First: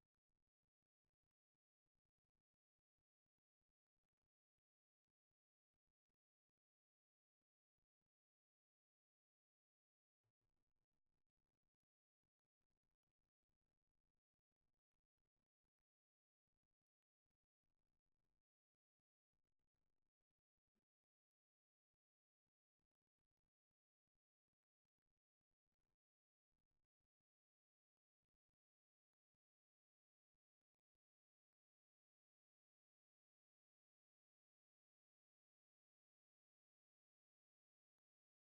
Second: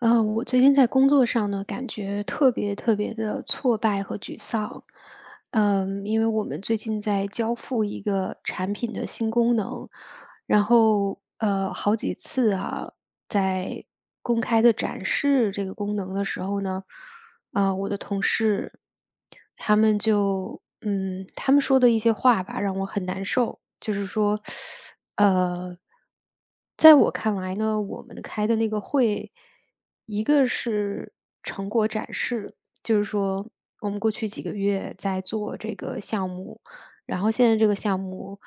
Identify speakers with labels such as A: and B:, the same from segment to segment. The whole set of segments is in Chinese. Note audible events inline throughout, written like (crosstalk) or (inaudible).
A: 我最近在工作上呢，感觉特别特别的挫败和沮丧。因为我们最近在交付一个产品的新功能，然后好几次啊，在公开的展示这个功能的时候呢，啊、我的同事他们说的一些话吧，让我很难受。就是说，呃，在我看来呢，我们开的那个会，一个是成果展示，就是说我们过去几个月在做这个项目，然后现在这个项目，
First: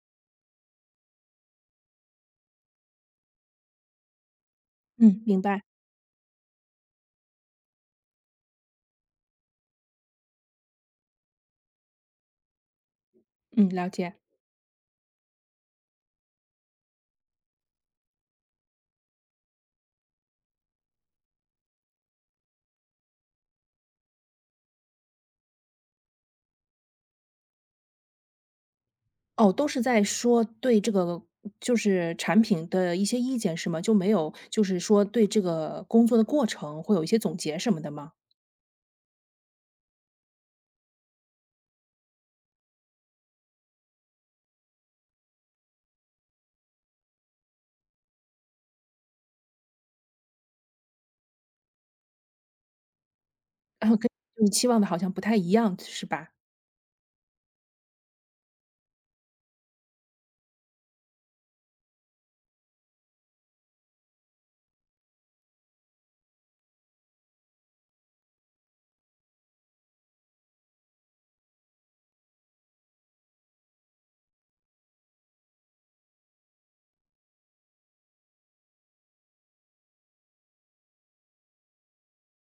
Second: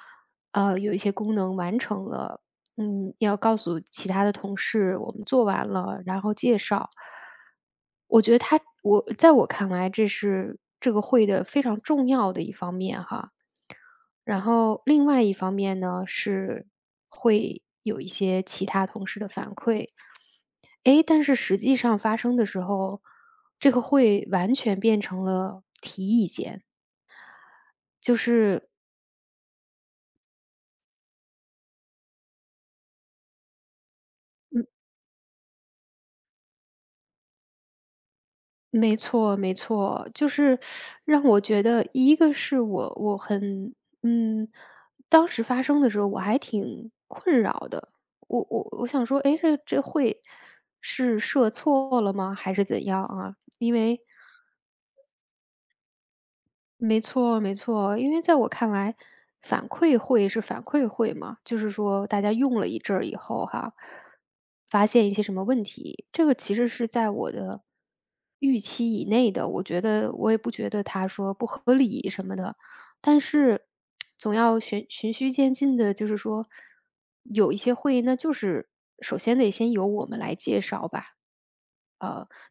A: 有一些功能完成了，要告诉其他的同事我
B: 嗯，
A: 们
B: 明
A: 做
B: 白。
A: 完了，然后介绍。我觉得他，我在我看来，这是这个会的非常重要的一方面哈。
B: 嗯，了解。
A: 然后另外一方面呢，是会有一些其他同事的反馈。诶，但是实际上发生的时候，这个会完全变成了提意见，就是
B: 哦，都是在说对这个产品的一些意见是吗？就没有对这个工作的过程会有一些总结什么的吗？
A: 没错没错，就是让我觉得一个是我很嗯，当时发生的时候我还挺困扰的。我想说，哎，这会是设错了吗？还是怎样啊？因
B: (laughs) 然后
A: 为
B: 跟你期望的好像不太一样，是吧？
A: 没错没错，因为在我看来，反馈会是反馈会嘛，就是说大家用了一阵儿以后哈，发现一些什么问题，这个其实是在我的预期以内的，我觉得我也不觉得他说不合理什么的，但是总要循序渐进的，就是说有一些会那就是首先得先由我们来介绍吧。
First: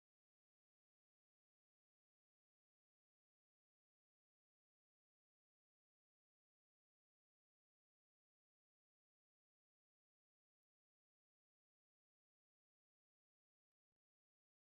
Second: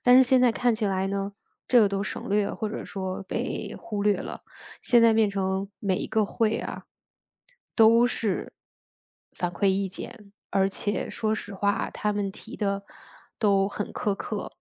A: 但是现在看起来呢，这个都省略或者说被忽略了。现在变成每一个会啊，都是反馈意见，而且说实话，他们提的都很苛刻。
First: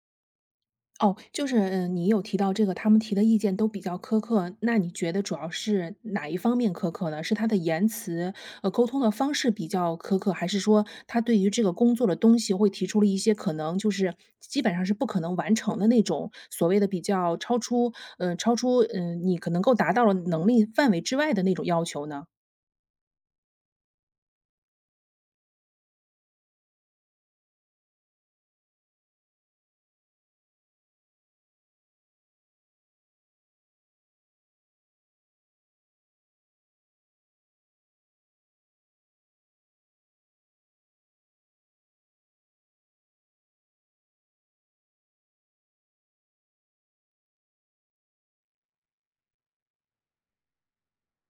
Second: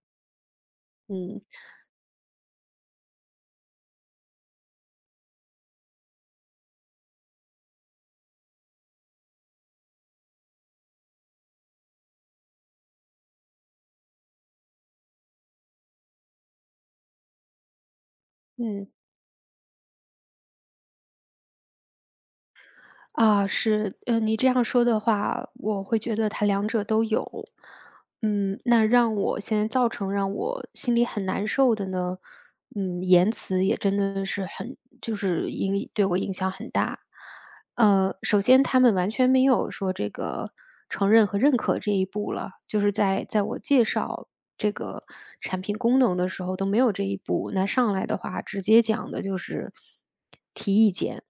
B: 哦，
A: 嗯
B: 你有提到这个，他们提的意见都比较苛刻，那你觉得主要是哪一方面苛刻呢？是他的言辞，沟通的方式比较苛刻，还是说他对于这个工作的东西会提出了一些可能基本上是不可能完成的那种，所谓的比较超出
A: 嗯，
B: 你可能够达到了能力范围之外的那种要求呢？
A: 啊，是，你这样说的话，我会觉得它两者都有。那让我现在造成让我心里很难受的呢，言辞也真的是很，就是对我影响很大。首先他们完全没有说这个承认和认可这一步了，就是在我介绍这个产品功能的时候都没有这一步。那上来的话，直接讲的就是提意见，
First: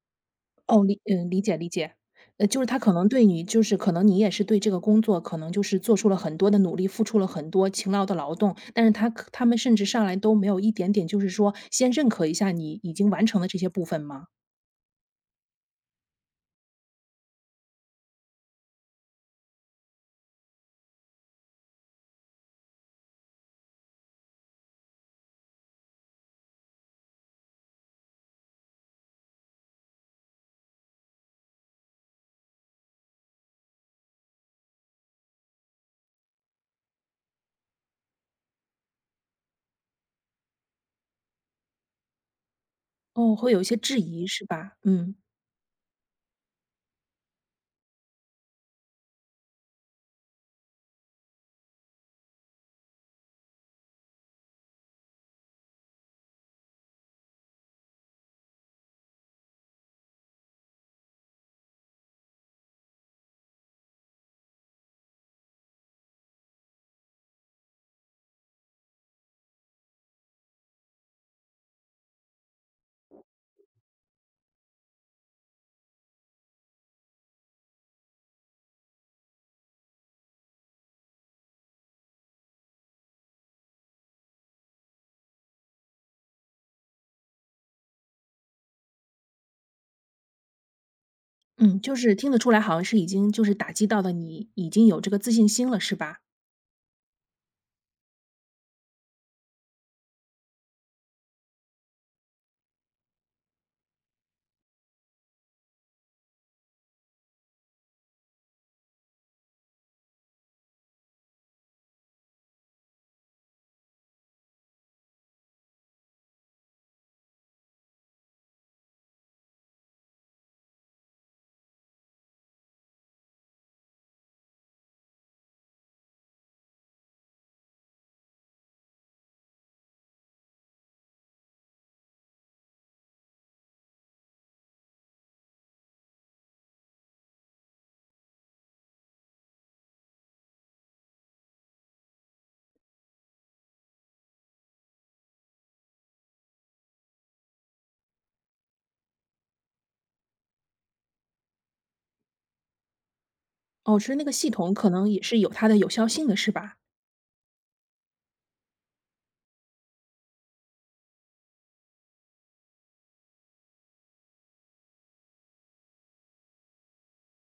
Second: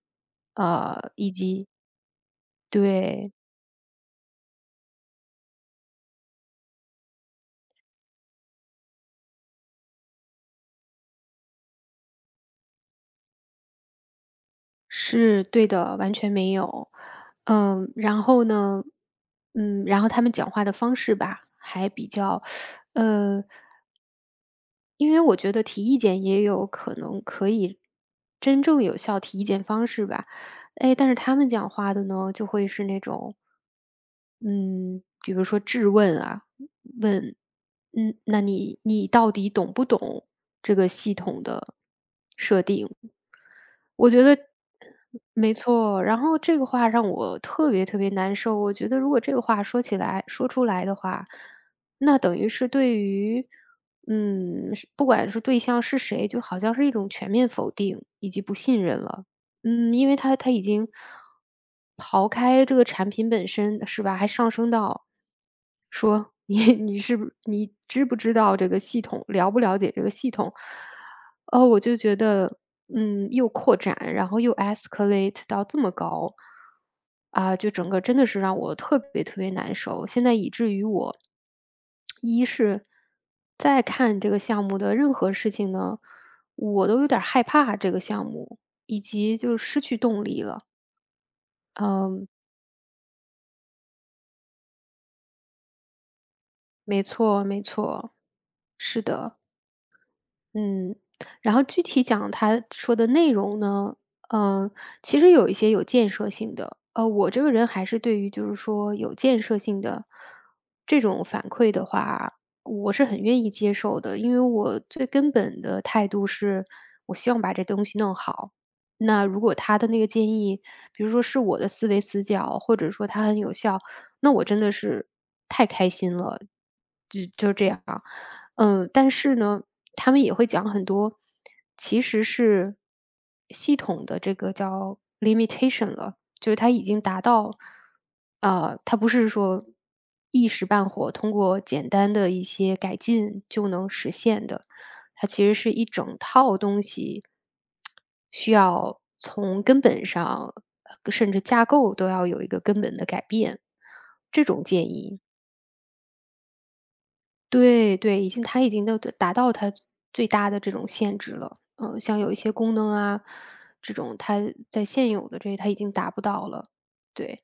A: 呃，以
B: 理解理
A: 及
B: 解。呃，他可能对
A: 对，
B: 你可能你也是对这个工作可能做出了很多的努力，付出了很多勤劳的劳动，但是他们甚至上来都没有一点点先认可一下你已经完成的这些部分吗？
A: 是对的，完全没有。然后呢，然后他们讲话的方式吧，还比较，呃，因为我觉得提意见也有可能可以真正有效提意见方式吧，哎，但是他们讲话的呢，就会是那种，嗯，比如说质问啊，问，那你到底懂不懂这个系统的设定？
B: 哦，会有一些质
A: 我觉
B: 疑
A: 得
B: 是吧？嗯，
A: 没错，然后这个话让我特别特别难受。我觉得如果这个话说起来说出来的话，那等于是对于是不管是对象是谁，就好像是一种全面否定以及不信任了。因为他已经刨开这个产品本身，是吧？还上升到说你知不知道这个系统，了不了解这个系统。哦，我就觉得，又扩展，然后又 escalate 到这么高，啊，就整个真的是让我特别特别难受。现在以至于我，一是在看这个项目的任何事情呢，我都有点儿害怕这个项目，以及就失去动力了。
B: 嗯，就是
A: 嗯，
B: 听得出来好像是已经就是打击到的你已经有这个自信心了是吧？
A: 没错，没错，是的。嗯，然后具体讲他说的内容呢，嗯，其实有一些有建设性的。我这个人还是对于就是说有建设性的这种反馈的话，我是很愿意接受的，因为我最根本的态度是，我希望把这东西弄好。那如果他的那个建议，比如说是我的思维死角，或者说他很有效，那我真的是太开心了，就这样。啊。但是呢，他们也会讲很多，其实是系统的这个叫 limitation 了，就是它已经达到，它不是说一时半会通过简单的一些改进就能实现的，它其实是一整套东西，需要从根本上，甚至架构都要有一个根本的改变，
B: 哦，是那个
A: 这
B: 系
A: 种
B: 统可
A: 建
B: 能也
A: 议。
B: 是有它的有效性的是吧？
A: 对对，它已经都达到它最大的这种限制了。嗯，像有一些功能啊，这种它在现有的它已经达不到了。对，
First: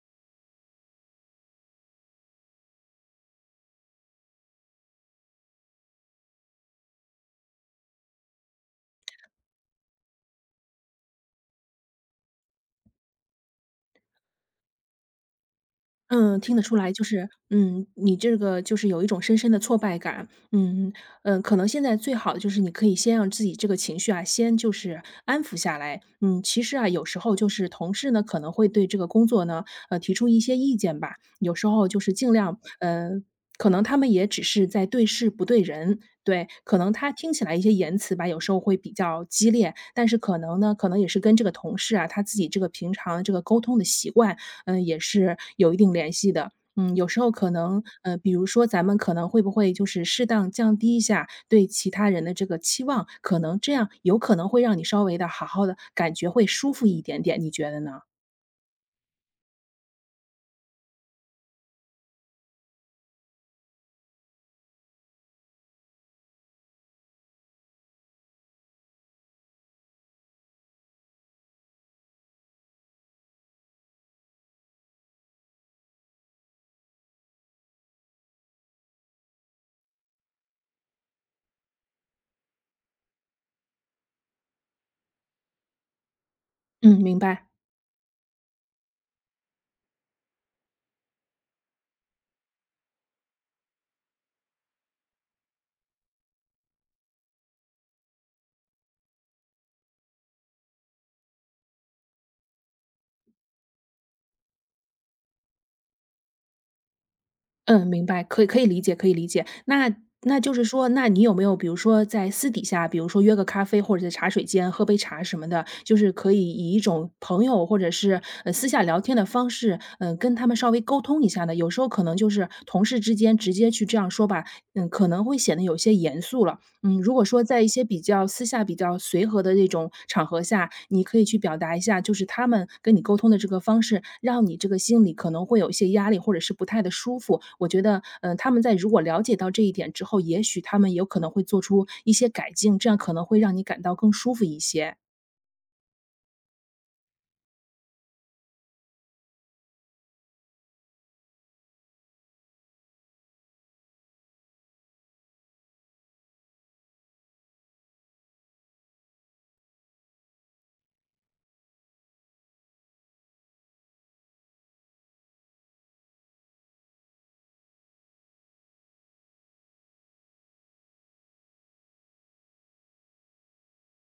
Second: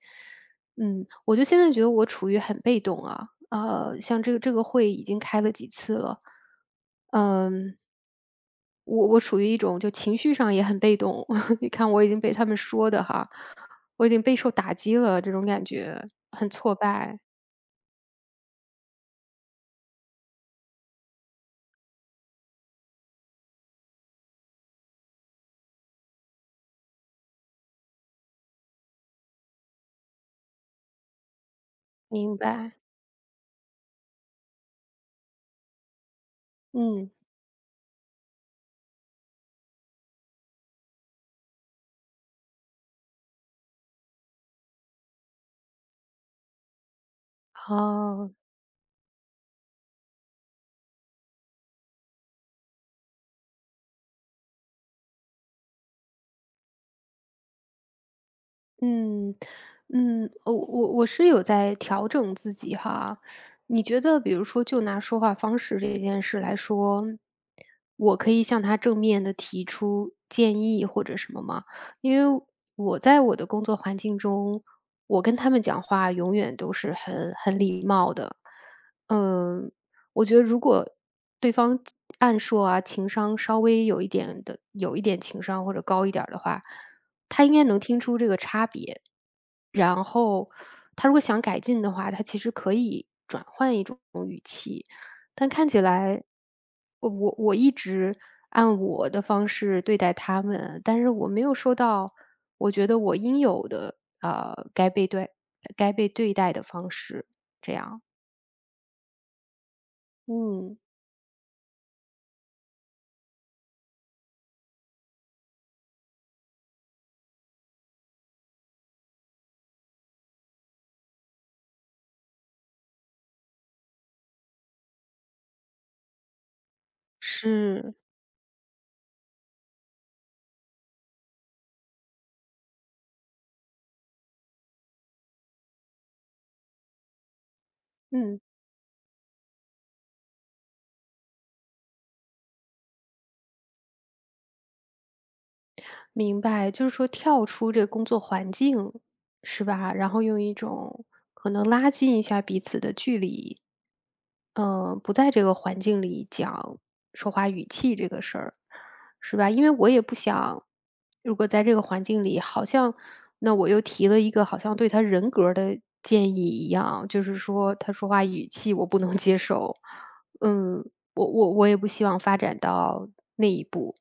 A: 我就现在觉得我处于很被动啊，像这个会已经开了几次了，嗯，我处于一种就情绪上也很被动，(laughs) 你看我已经被他们说的哈，我已经备受打击了，这种感觉
B: 嗯，
A: 很
B: 听得
A: 挫
B: 出来，
A: 败，
B: 你这个有一种深深的挫败感。嗯可能现在最好的就是你可以先让自己这个情绪啊，先安抚下来。嗯，其实啊，有时候就是同事呢可能会对这个工作呢，提出一些意见吧，有时候就是尽
A: 明
B: 量，
A: 白，
B: 呃，可能他们也只是在对事不对人，对，可能
A: 嗯，
B: 他听起来一些言辞吧，有时候会比较激烈，但是可能呢，可能也是跟这个同事啊，他自己这个平常这个沟通的习惯，嗯，也是有一定联系的。嗯，有时候可能，比
A: 好。
B: 如说咱们可能会不会适当降低一下对其他人的这个期望，可能这样有可能会让你稍微的感觉会舒服一点点，你觉得呢？
A: 嗯，我是有在调整自己哈。你觉得比如说就拿说话方式这件事来说，我可以向他正面的提出建议或者什么吗？因为我在我的工作环境中，我跟他们讲话永远都是很很礼貌的。嗯，我觉得如果对方按说啊，情商稍微有一点情商或者高一点儿的话
B: 嗯，明
A: 他
B: 白。
A: 应该能听出这个差别。然后他如果想改进的话，他其实可以转换一种语气，但看起来我一直按我的方式对待他们，但是我没有收到我觉得我应有的，呃，该被对该被对待的方式，这
B: 嗯，
A: 样。
B: 明白，可以理解，可以理解。那就是
A: 嗯，
B: 说，那你有没有比如说在私底下，比如说约个咖啡，或者在茶水间喝杯茶什么的，就是可以以一种朋友或者是私下聊天的方式，嗯、跟他们稍微沟通一下呢？有时候可能就是同事之间直接去这样说吧，嗯，可能会显得有些严肃了。嗯，如果说在一些
A: 是。
B: 比较私下、比较随和的这种场合下，你可以去表达一下，就是他们跟你沟通的这个方式，让你这个心里可能会有一些压力，或者是不太的舒服。我觉得，嗯，
A: 嗯。
B: 他们如果了解到这一点之后，也许他们有可能会做出一些改进，这样可能会让你感到更舒服一些。
A: 明白，就是说跳出这个工作环境，是吧？然后用一种可能拉近一下彼此的距离，不在这个环境里讲说话语气这个事儿，是吧？因为我也不想，如果在这个环境里，好像那我又提了一个好像对他人格儿的建议一样，就是说他说话语气我不能接受，嗯，我也不希望发展到那一步，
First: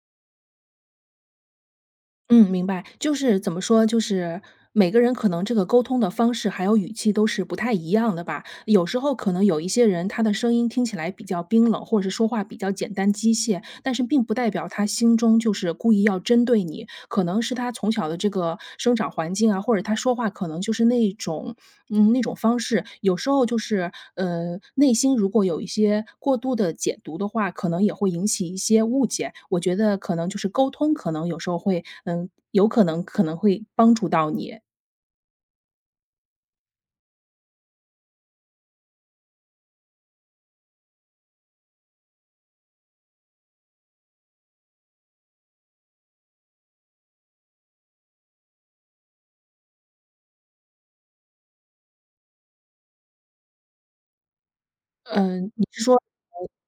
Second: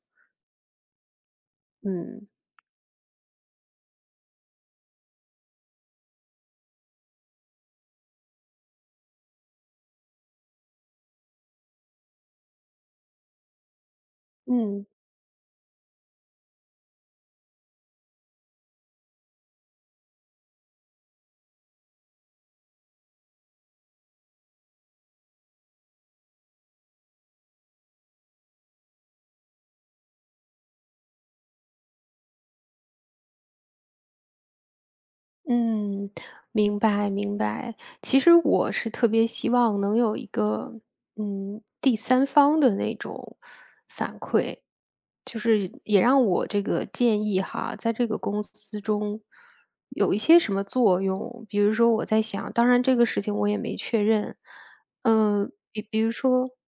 A: 嗯
B: 嗯，明白。就是怎么说，就是每个人可能这个沟通的方式还有语气都是不太一样的吧。有时候可能有一些人，他的声音听起来比较冰冷，或者是说话比较简单机械，但是并不代表他
A: 嗯。
B: 心中就是故意要针对你。可能是他从小的这个生长环境啊，或者他说话可能就是那种那种方式，有时候内心如果有一些过度的解读的话，可能也会引起一些误解。我觉得可能就是沟通，可能有时候会，嗯，有可能会帮助到你。
A: 嗯，明白明白。其实我是特别希望能有一个，第三方的那种，就是也让我这个建议哈，在这个公司中有一些什么作用。比如说我在想，当然这个事情我也没确认，
B: 嗯，
A: 嗯。
B: 你是说，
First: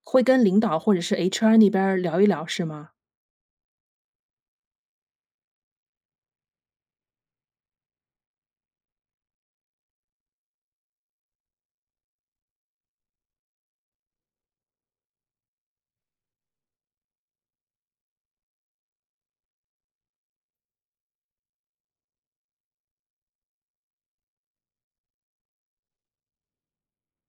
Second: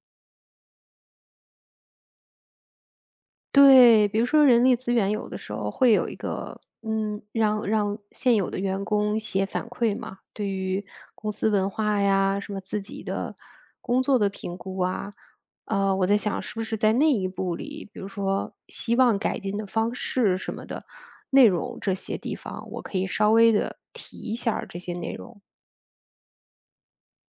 B: 会跟领导或者是 HR 那边儿聊一聊是吗？
A: 对，比如说人力资源有的时候会有一个，让现有的员工写反馈嘛，对于公司文化呀，什么自己的工作的评估啊，我在想是不是在那一步里，比如说希望改进的方式什么的，内容这些地方，我可以稍微的提一下儿这些内容，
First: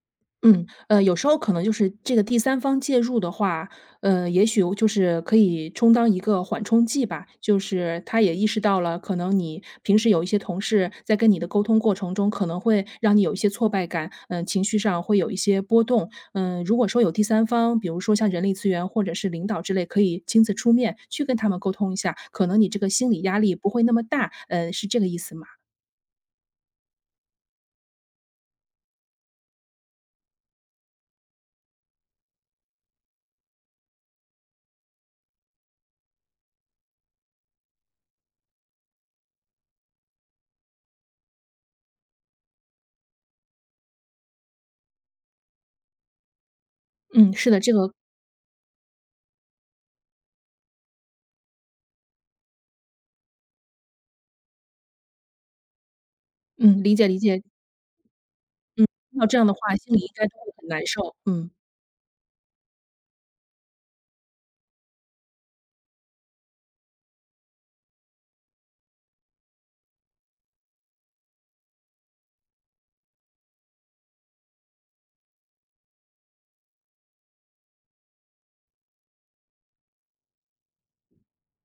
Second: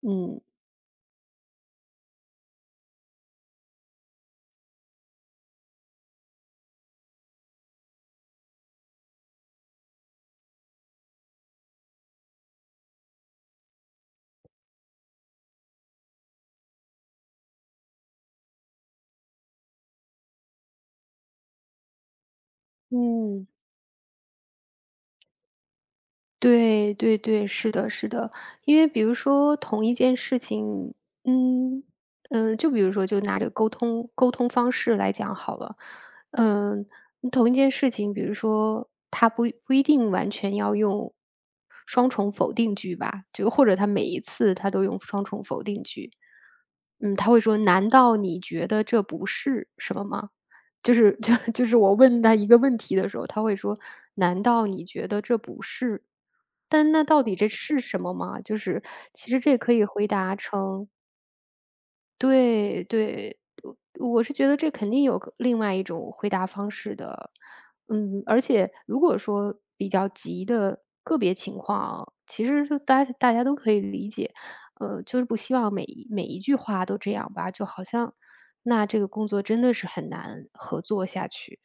A: 嗯。
B: 嗯，有时候可能就是这个第三方介入的话，也许就是可以充当一个缓冲剂吧。就是他也意识到了，可能你平时有一些同事在跟你的沟通过程中，可能会让你有一些挫败感，嗯、情绪上会有一些波动。嗯、如果说有第三方，比如说像人力资源或者是领导之类，可以亲自出面去跟他们沟通一下，可能你这个心理压
A: 嗯。
B: 力不会那么大。嗯，是这个意思吗？
A: 对对对，是的，是的。因为比如说同一件事情，嗯就比如说就拿这个沟通方式来讲好了，嗯，同一件事情，比如说它不一定完全要用双重否定句吧，就或者他每一次他都用双重否定句，他
B: 嗯，
A: 会
B: 是
A: 说：
B: 的，这
A: “难
B: 个，
A: 道你觉得这不是什么吗？”就是就 (laughs) 就是我问他一个问题的时候，他会说：“难道你觉得这不是？”
B: 嗯，
A: 但
B: 理
A: 那
B: 解理
A: 到底
B: 解。
A: 这是什么吗？”就是
B: 听到
A: 其
B: 这
A: 实
B: 样的
A: 这可
B: 话，
A: 以
B: 心里应
A: 回
B: 该都
A: 答
B: 会很难
A: 成
B: 受。嗯。
A: 对对，我我是觉得这肯定有个另外一种回答方式的。而且如果说比较急的个别情况啊其实就大家都可以理解。就是不希望每一句话都这样吧，就好像那这个工作真的是很难合作下去。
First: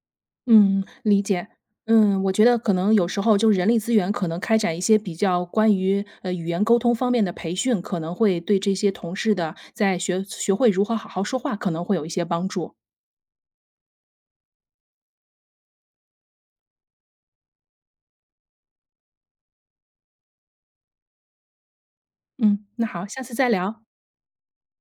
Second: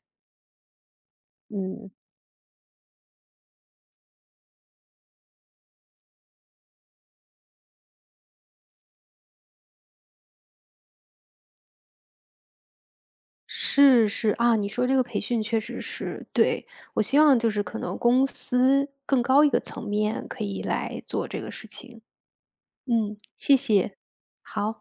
B: 嗯，理解。
A: 嗯，
B: 嗯，我觉得可能有时候就人力资源可能开展一些比较关于语言沟通方面的培训，可能会对这些同事的学会如何好好说话，可能会有一些帮助。
A: 是是，啊，你说这个培训确实是，对。我希望就是可能公司更高一个层面可以来做这个事情。
B: 嗯，那好，
A: 嗯，
B: 下次再
A: 谢
B: 聊。
A: 谢，好。